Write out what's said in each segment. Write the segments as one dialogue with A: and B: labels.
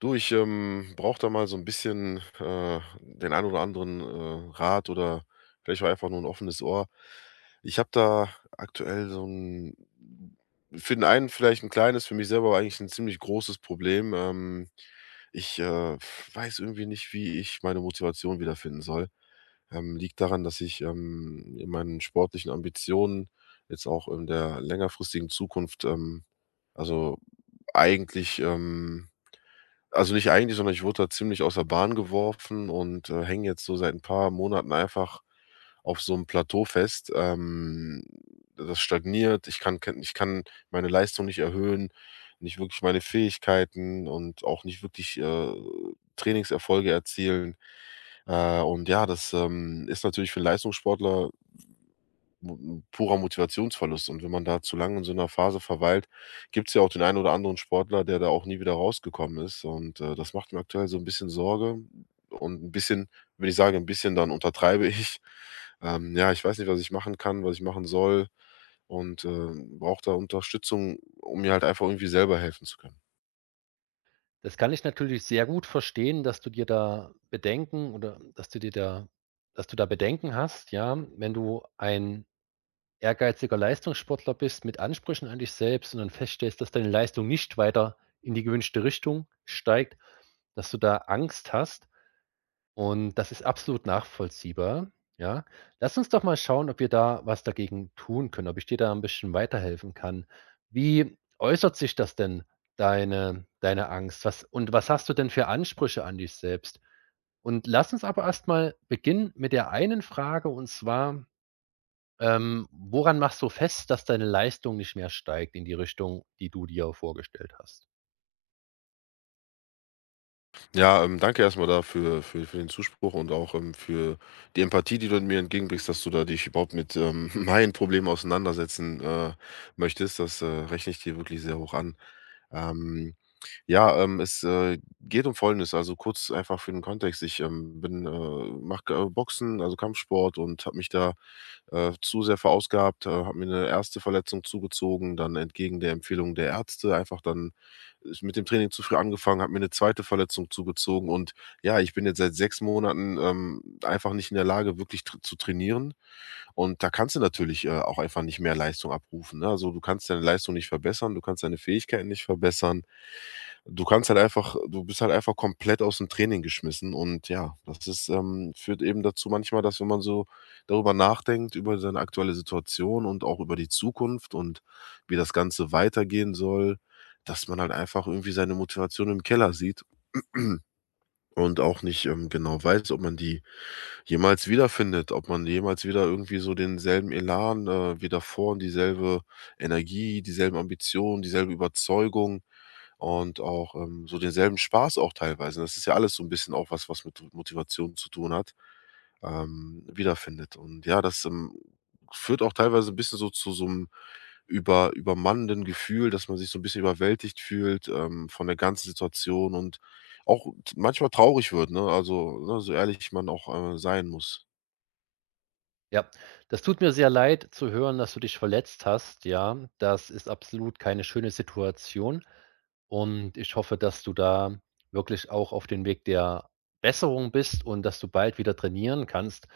A: Du, ich, brauche da mal so ein bisschen, den ein oder anderen, Rat oder vielleicht auch einfach nur ein offenes Ohr. Ich habe da aktuell so 'n für den einen vielleicht ein kleines, für mich selber aber eigentlich ein ziemlich großes Problem. Ich, weiß irgendwie nicht, wie ich meine Motivation wiederfinden soll. Liegt daran, dass ich, in meinen sportlichen Ambitionen jetzt auch in der längerfristigen Zukunft, also eigentlich, also, nicht eigentlich, sondern ich wurde da ziemlich aus der Bahn geworfen und, hänge jetzt so seit ein paar Monaten einfach auf so einem Plateau fest. Das stagniert. Ich kann meine Leistung nicht erhöhen, nicht wirklich meine Fähigkeiten und auch nicht wirklich, Trainingserfolge erzielen. Und ja, das, ist natürlich für 'n Leistungssportler mu purer Motivationsverlust. Und wenn man da zu lange in so einer Phase verweilt, gibt es ja auch den einen oder anderen Sportler, der da auch nie wieder rausgekommen ist, und, das macht mir aktuell so ein bisschen Sorge und ein bisschen, wenn ich sage ein bisschen, dann untertreibe ich. Ja, ich weiß nicht, was ich machen kann, was ich machen soll, und, brauche da Unterstützung, um mir halt einfach irgendwie selber helfen zu können.
B: Das kann ich natürlich sehr gut verstehen, dass du dir da Bedenken oder dass du da Bedenken hast, ja, wenn du ein ehrgeiziger Leistungssportler bist mit Ansprüchen an dich selbst und dann feststellst, dass deine Leistung nicht weiter in die gewünschte Richtung steigt, dass du da Angst hast. Und das ist absolut nachvollziehbar, ja. Lass uns doch mal schauen, ob wir da was dagegen tun können, ob ich dir da ein bisschen weiterhelfen kann. Wie äußert sich das denn, deine Angst? Was und was hast du denn für Ansprüche an dich selbst? Und lass uns aber erstmal mal beginnen mit der einen Frage, und zwar, woran machst du fest, dass deine Leistung nicht mehr steigt in die Richtung, die du dir vorgestellt hast?
A: Ja, danke erstmal dafür, für den Zuspruch und auch, für die Empathie, die du mir entgegenbringst, dass du da dich überhaupt mit, meinen Problemen auseinandersetzen, möchtest. Das, rechne ich dir wirklich sehr hoch an. Ähm ja, es, geht um Folgendes, also kurz einfach für den Kontext. Ich, mache K Boxen, also Kampfsport, und habe mich da, zu sehr verausgabt, habe mir eine erste Verletzung zugezogen, dann entgegen der Empfehlung der Ärzte einfach dann ich mit dem Training zu früh angefangen, habe mir eine zweite Verletzung zugezogen, und ja, ich bin jetzt seit 6 Monaten, einfach nicht in der Lage, wirklich tr zu trainieren. Und da kannst du natürlich, auch einfach nicht mehr Leistung abrufen, ne? Also, du kannst deine Leistung nicht verbessern, du kannst deine Fähigkeiten nicht verbessern. Du bist halt einfach komplett aus dem Training geschmissen, und ja, das führt eben dazu manchmal, dass, wenn man so darüber nachdenkt, über seine aktuelle Situation und auch über die Zukunft und wie das Ganze weitergehen soll, dass man halt einfach irgendwie seine Motivation im Keller sieht und auch nicht, genau weiß, ob man die jemals wiederfindet, ob man jemals wieder irgendwie so denselben Elan, wie davor, und dieselbe Energie, dieselben Ambitionen, dieselbe Überzeugung und auch, so denselben Spaß auch teilweise. Das ist ja alles so ein bisschen auch was, was mit Motivation zu tun hat, wiederfindet. Und ja, das, führt auch teilweise ein bisschen so zu so einem übermannenden Gefühl, dass man sich so ein bisschen überwältigt fühlt, von der ganzen Situation, und auch t manchmal traurig wird, ne? Also, ne, so ehrlich man auch, sein muss.
B: Ja, das tut mir sehr leid zu hören, dass du dich verletzt hast. Ja, das ist absolut keine schöne Situation. Und ich hoffe, dass du da wirklich auch auf dem Weg der Besserung bist und dass du bald wieder trainieren kannst.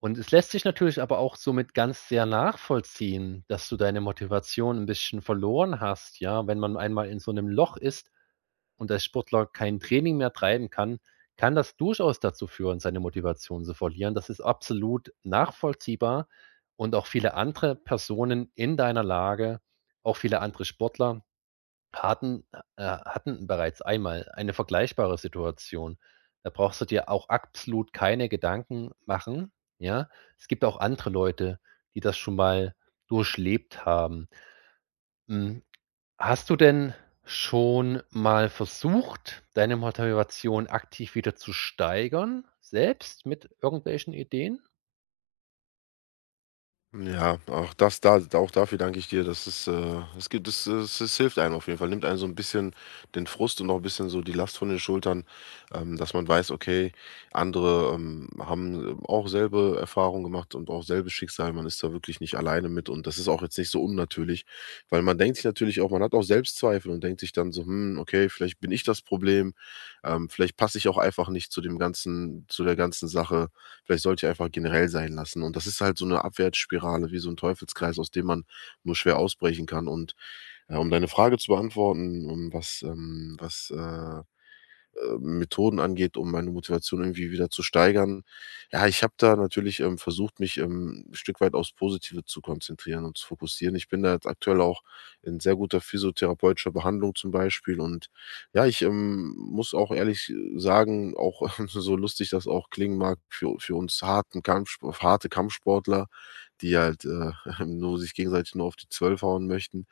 B: Und es lässt sich natürlich aber auch somit ganz sehr nachvollziehen, dass du deine Motivation ein bisschen verloren hast, ja? Wenn man einmal in so einem Loch ist, und der Sportler kein Training mehr treiben kann, kann das durchaus dazu führen, seine Motivation zu verlieren. Das ist absolut nachvollziehbar und auch viele andere Personen in deiner Lage, auch viele andere Sportler hatten, hatten bereits einmal eine vergleichbare Situation. Da brauchst du dir auch absolut keine Gedanken machen. Ja, es gibt auch andere Leute, die das schon mal durchlebt haben. Mm, Hast du denn schon mal versucht, deine Motivation aktiv wieder zu steigern, selbst mit irgendwelchen Ideen?
A: Ja, auch das, da auch dafür danke ich dir. Das ist, es gibt es es es hilft einem auf jeden Fall, nimmt einem so ein bisschen den Frust und auch 'n bisschen so die Last von den Schultern, dass man weiß, okay, andere, haben auch selbe Erfahrungen gemacht und auch selbes Schicksal. Man ist da wirklich nicht alleine mit, und das ist auch jetzt nicht so unnatürlich, weil man denkt sich natürlich auch, man hat auch Selbstzweifel und denkt sich dann so: „Hm, okay, vielleicht bin ich das Problem. Vielleicht passe ich auch einfach nicht zu der ganzen Sache." Vielleicht sollte ich einfach generell sein lassen. Und das ist halt so eine Abwärtsspirale, wie so ein Teufelskreis, aus dem man nur schwer ausbrechen kann. Und, um deine Frage zu beantworten, Methoden angeht, um meine Motivation irgendwie wieder zu steigern. Ja, ich habe da natürlich, versucht, mich, 'n Stück weit aufs Positive zu konzentrieren und zu fokussieren. Ich bin da jetzt aktuell auch in sehr guter physiotherapeutischer Behandlung zum Beispiel, und ja, ich, muss auch ehrlich sagen, auch so lustig das auch klingen mag, für uns harte Kampfsportler, die halt, nur sich gegenseitig nur auf die 12 hauen möchten,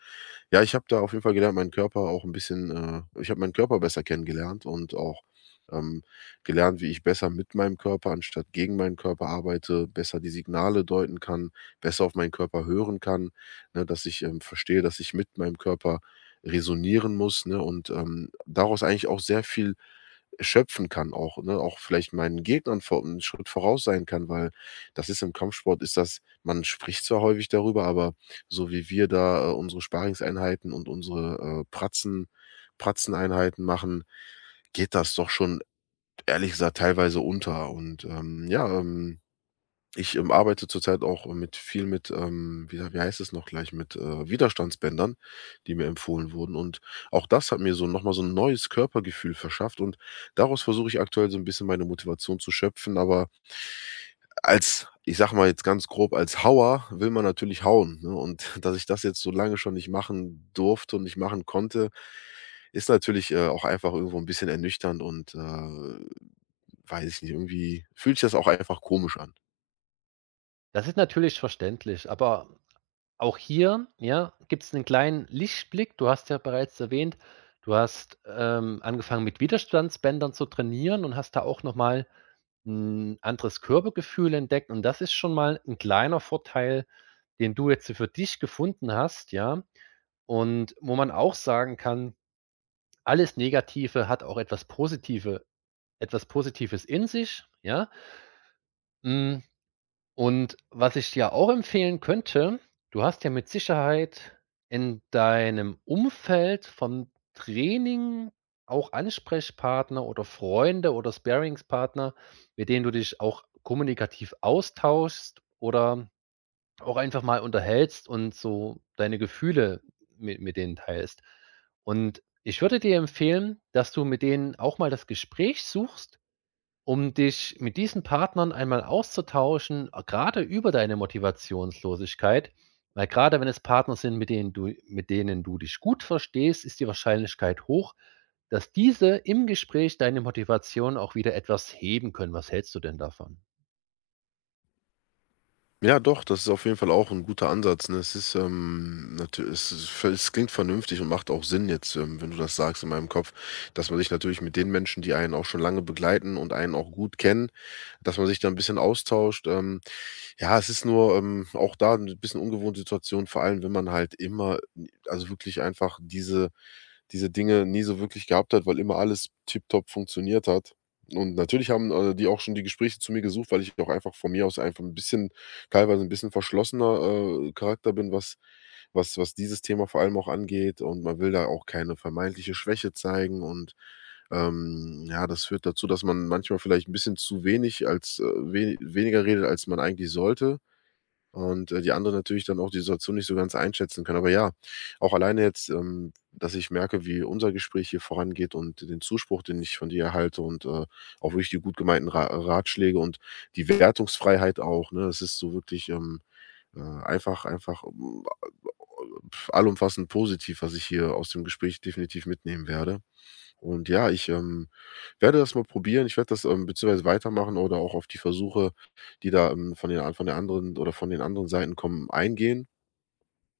A: ja, ich habe da auf jeden Fall gelernt, meinen Körper auch ein bisschen ich habe meinen Körper besser kennengelernt und auch, ähm, gelernt, wie ich besser mit meinem Körper anstatt gegen meinen Körper arbeite, besser die Signale deuten kann, besser auf meinen Körper hören kann, ne, dass ich, verstehe, dass ich mit meinem Körper resonieren muss, ne, und, daraus eigentlich auch sehr viel schöpfen kann auch, ne, auch vielleicht meinen Gegnern vor 'n Schritt voraus sein kann, weil das ist im Kampfsport ist das, man spricht zwar häufig darüber, aber so wie wir da, unsere Sparingseinheiten und unsere, Pratzeneinheiten machen, geht das doch schon ehrlich gesagt teilweise unter, und, ja, ich, arbeite zurzeit auch mit viel, mit, wie heißt es noch gleich, mit, Widerstandsbändern, die mir empfohlen wurden. Und auch das hat mir so noch mal so ein neues Körpergefühl verschafft, und daraus versuche ich aktuell so ein bisschen meine Motivation zu schöpfen, aber, als ich sage mal jetzt ganz grob, als Hauer will man natürlich hauen, ne? Und dass ich das jetzt so lange schon nicht machen durfte und nicht machen konnte, ist natürlich, auch einfach irgendwo ein bisschen ernüchternd, und, weiß ich nicht, irgendwie fühlt sich das auch einfach komisch an.
B: Das ist natürlich verständlich, aber auch hier, ja, gibt es einen kleinen Lichtblick. Du hast ja bereits erwähnt, du hast, angefangen, mit Widerstandsbändern zu trainieren und hast da auch noch mal 'n anderes Körpergefühl entdeckt und das ist schon mal ein kleiner Vorteil, den du jetzt für dich gefunden hast, ja? Und wo man auch sagen kann, alles Negative hat auch etwas Positives in sich, ja? Hm, und was ich dir auch empfehlen könnte, du hast ja mit Sicherheit in deinem Umfeld vom Training auch Ansprechpartner oder Freunde oder Sparingspartner, mit denen du dich auch kommunikativ austauschst oder auch einfach mal unterhältst und so deine Gefühle mit denen teilst. Und ich würde dir empfehlen, dass du mit denen auch mal das Gespräch suchst, um dich mit diesen Partnern einmal auszutauschen, grade über deine Motivationslosigkeit. Weil gerade wenn es Partner sind, mit denen du dich gut verstehst, ist die Wahrscheinlichkeit hoch, dass diese im Gespräch deine Motivation auch wieder etwas heben können. Was hältst du denn davon?
A: Ja, doch, das ist auf jeden Fall auch ein guter Ansatz, ne? Es ist, natü es ist v Es klingt vernünftig und macht auch Sinn jetzt, wenn du das sagst, in meinem Kopf, dass man sich natürlich mit den Menschen, die einen auch schon lange begleiten und einen auch gut kennen, dass man sich da ein bisschen austauscht. Ja, es ist nur, auch da eine bisschen ungewohnte Situation, vor allem, wenn man halt immer, also wirklich einfach diese Dinge nie so wirklich gehabt hat, weil immer alles tipptopp funktioniert hat. Und natürlich haben, die auch schon die Gespräche zu mir gesucht, weil ich auch einfach von mir aus einfach ein bisschen, teilweise ein bisschen verschlossener, Charakter bin, was dieses Thema vor allem auch angeht. Und man will da auch keine vermeintliche Schwäche zeigen, und ja, das führt dazu, dass man manchmal vielleicht ein bisschen zu wenig als we weniger redet, als man eigentlich sollte, und, die anderen natürlich dann auch die Situation nicht so ganz einschätzen können. Aber ja, auch alleine jetzt, dass ich merke, wie unser Gespräch hier vorangeht, und den Zuspruch, den ich von dir erhalte, und, auch wirklich die gut gemeinten Ra Ratschläge und die Wertungsfreiheit auch, ne? Es ist so wirklich, einfach, allumfassend positiv, was ich hier aus dem Gespräch definitiv mitnehmen werde. Und ja, ich, werde das mal probieren. Ich werde das, beziehungsweise weitermachen, oder auch auf die Versuche, die da, von der anderen oder von den anderen Seiten kommen, eingehen,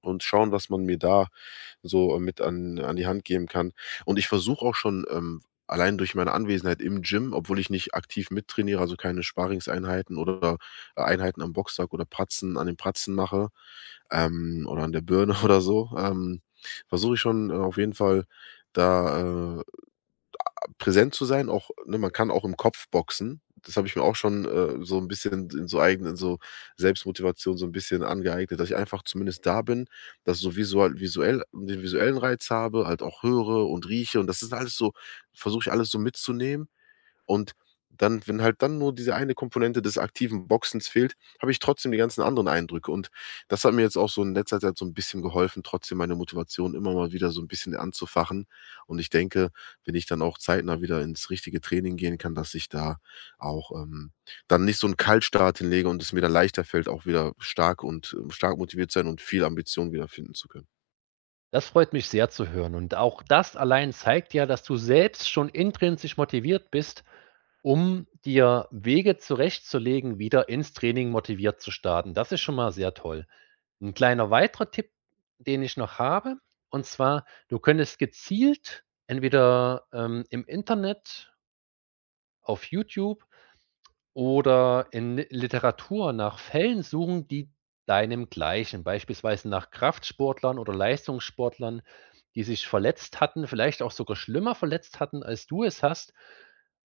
A: und schauen, was man mir da so, mit, an die Hand geben kann. Und ich versuche auch schon, allein durch meine Anwesenheit im Gym, obwohl ich nicht aktiv mittrainiere, also keine Sparringseinheiten oder, Einheiten am Boxsack oder Pratzen an den Pratzen mache, oder an der Birne oder so, versuche ich schon, auf jeden Fall da präsent zu sein, auch, ne, man kann auch im Kopf boxen. Das habe ich mir auch schon, so ein bisschen in so eigenen, so Selbstmotivation, so ein bisschen angeeignet, dass ich einfach zumindest da bin, dass ich so visual visuell den visuellen Reiz habe, halt auch höre und rieche, und das ist alles so versuche ich alles so mitzunehmen, und dann, wenn halt dann nur diese eine Komponente des aktiven Boxens fehlt, habe ich trotzdem die ganzen anderen Eindrücke. Und das hat mir jetzt auch so in letzter Zeit so ein bisschen geholfen, trotzdem meine Motivation immer mal wieder so ein bisschen anzufachen. Und ich denke, wenn ich dann auch zeitnah wieder ins richtige Training gehen kann, dass ich da auch, dann nicht so einen Kaltstart hinlege, und es mir dann leichter fällt, auch wieder stark motiviert sein und viel Ambition wieder finden zu können.
B: Das freut mich sehr zu hören und auch das allein zeigt ja, dass du selbst schon intrinsisch motiviert bist, um dir Wege zurechtzulegen, wieder ins Training motiviert zu starten. Das ist schon mal sehr toll. Ein kleiner weiterer Tipp, den ich noch habe, und zwar, du könntest gezielt entweder, im Internet, auf YouTube oder in Literatur nach Fällen suchen, die deinemgleichen, beispielsweise nach Kraftsportlern oder Leistungssportlern, die sich verletzt hatten, vielleicht auch sogar schlimmer verletzt hatten, als du es hast,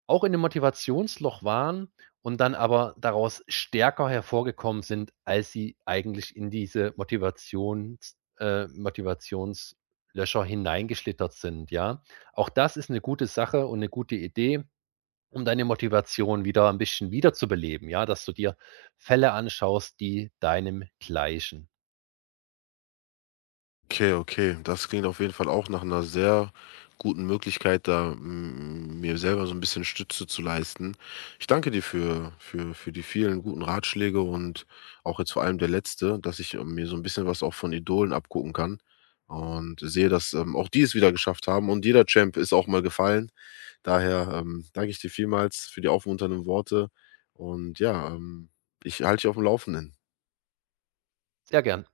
B: auch in 'nem Motivationsloch waren und dann aber daraus stärker hervorgekommen sind, als sie eigentlich in diese Motivationslöcher hineingeschlittert sind, ja? Auch das ist eine gute Sache und eine gute Idee, um deine Motivation wieder ein bisschen wiederzubeleben, ja, dass du dir Fälle anschaust, die deinem gleichen.
A: Okay, okay. Das klingt auf jeden Fall auch nach einer sehr guten Möglichkeit, da, mir selber so ein bisschen Stütze zu leisten. Ich danke dir für die vielen guten Ratschläge und auch jetzt vor allem der letzte, dass ich, mir so ein bisschen was auch von Idolen abgucken kann, und sehe, dass, auch die es wieder geschafft haben, und jeder Champ ist auch mal gefallen. Daher, danke ich dir vielmals für die aufmunternden Worte, und ja, ich halte dich auf dem Laufenden.
B: Sehr gern.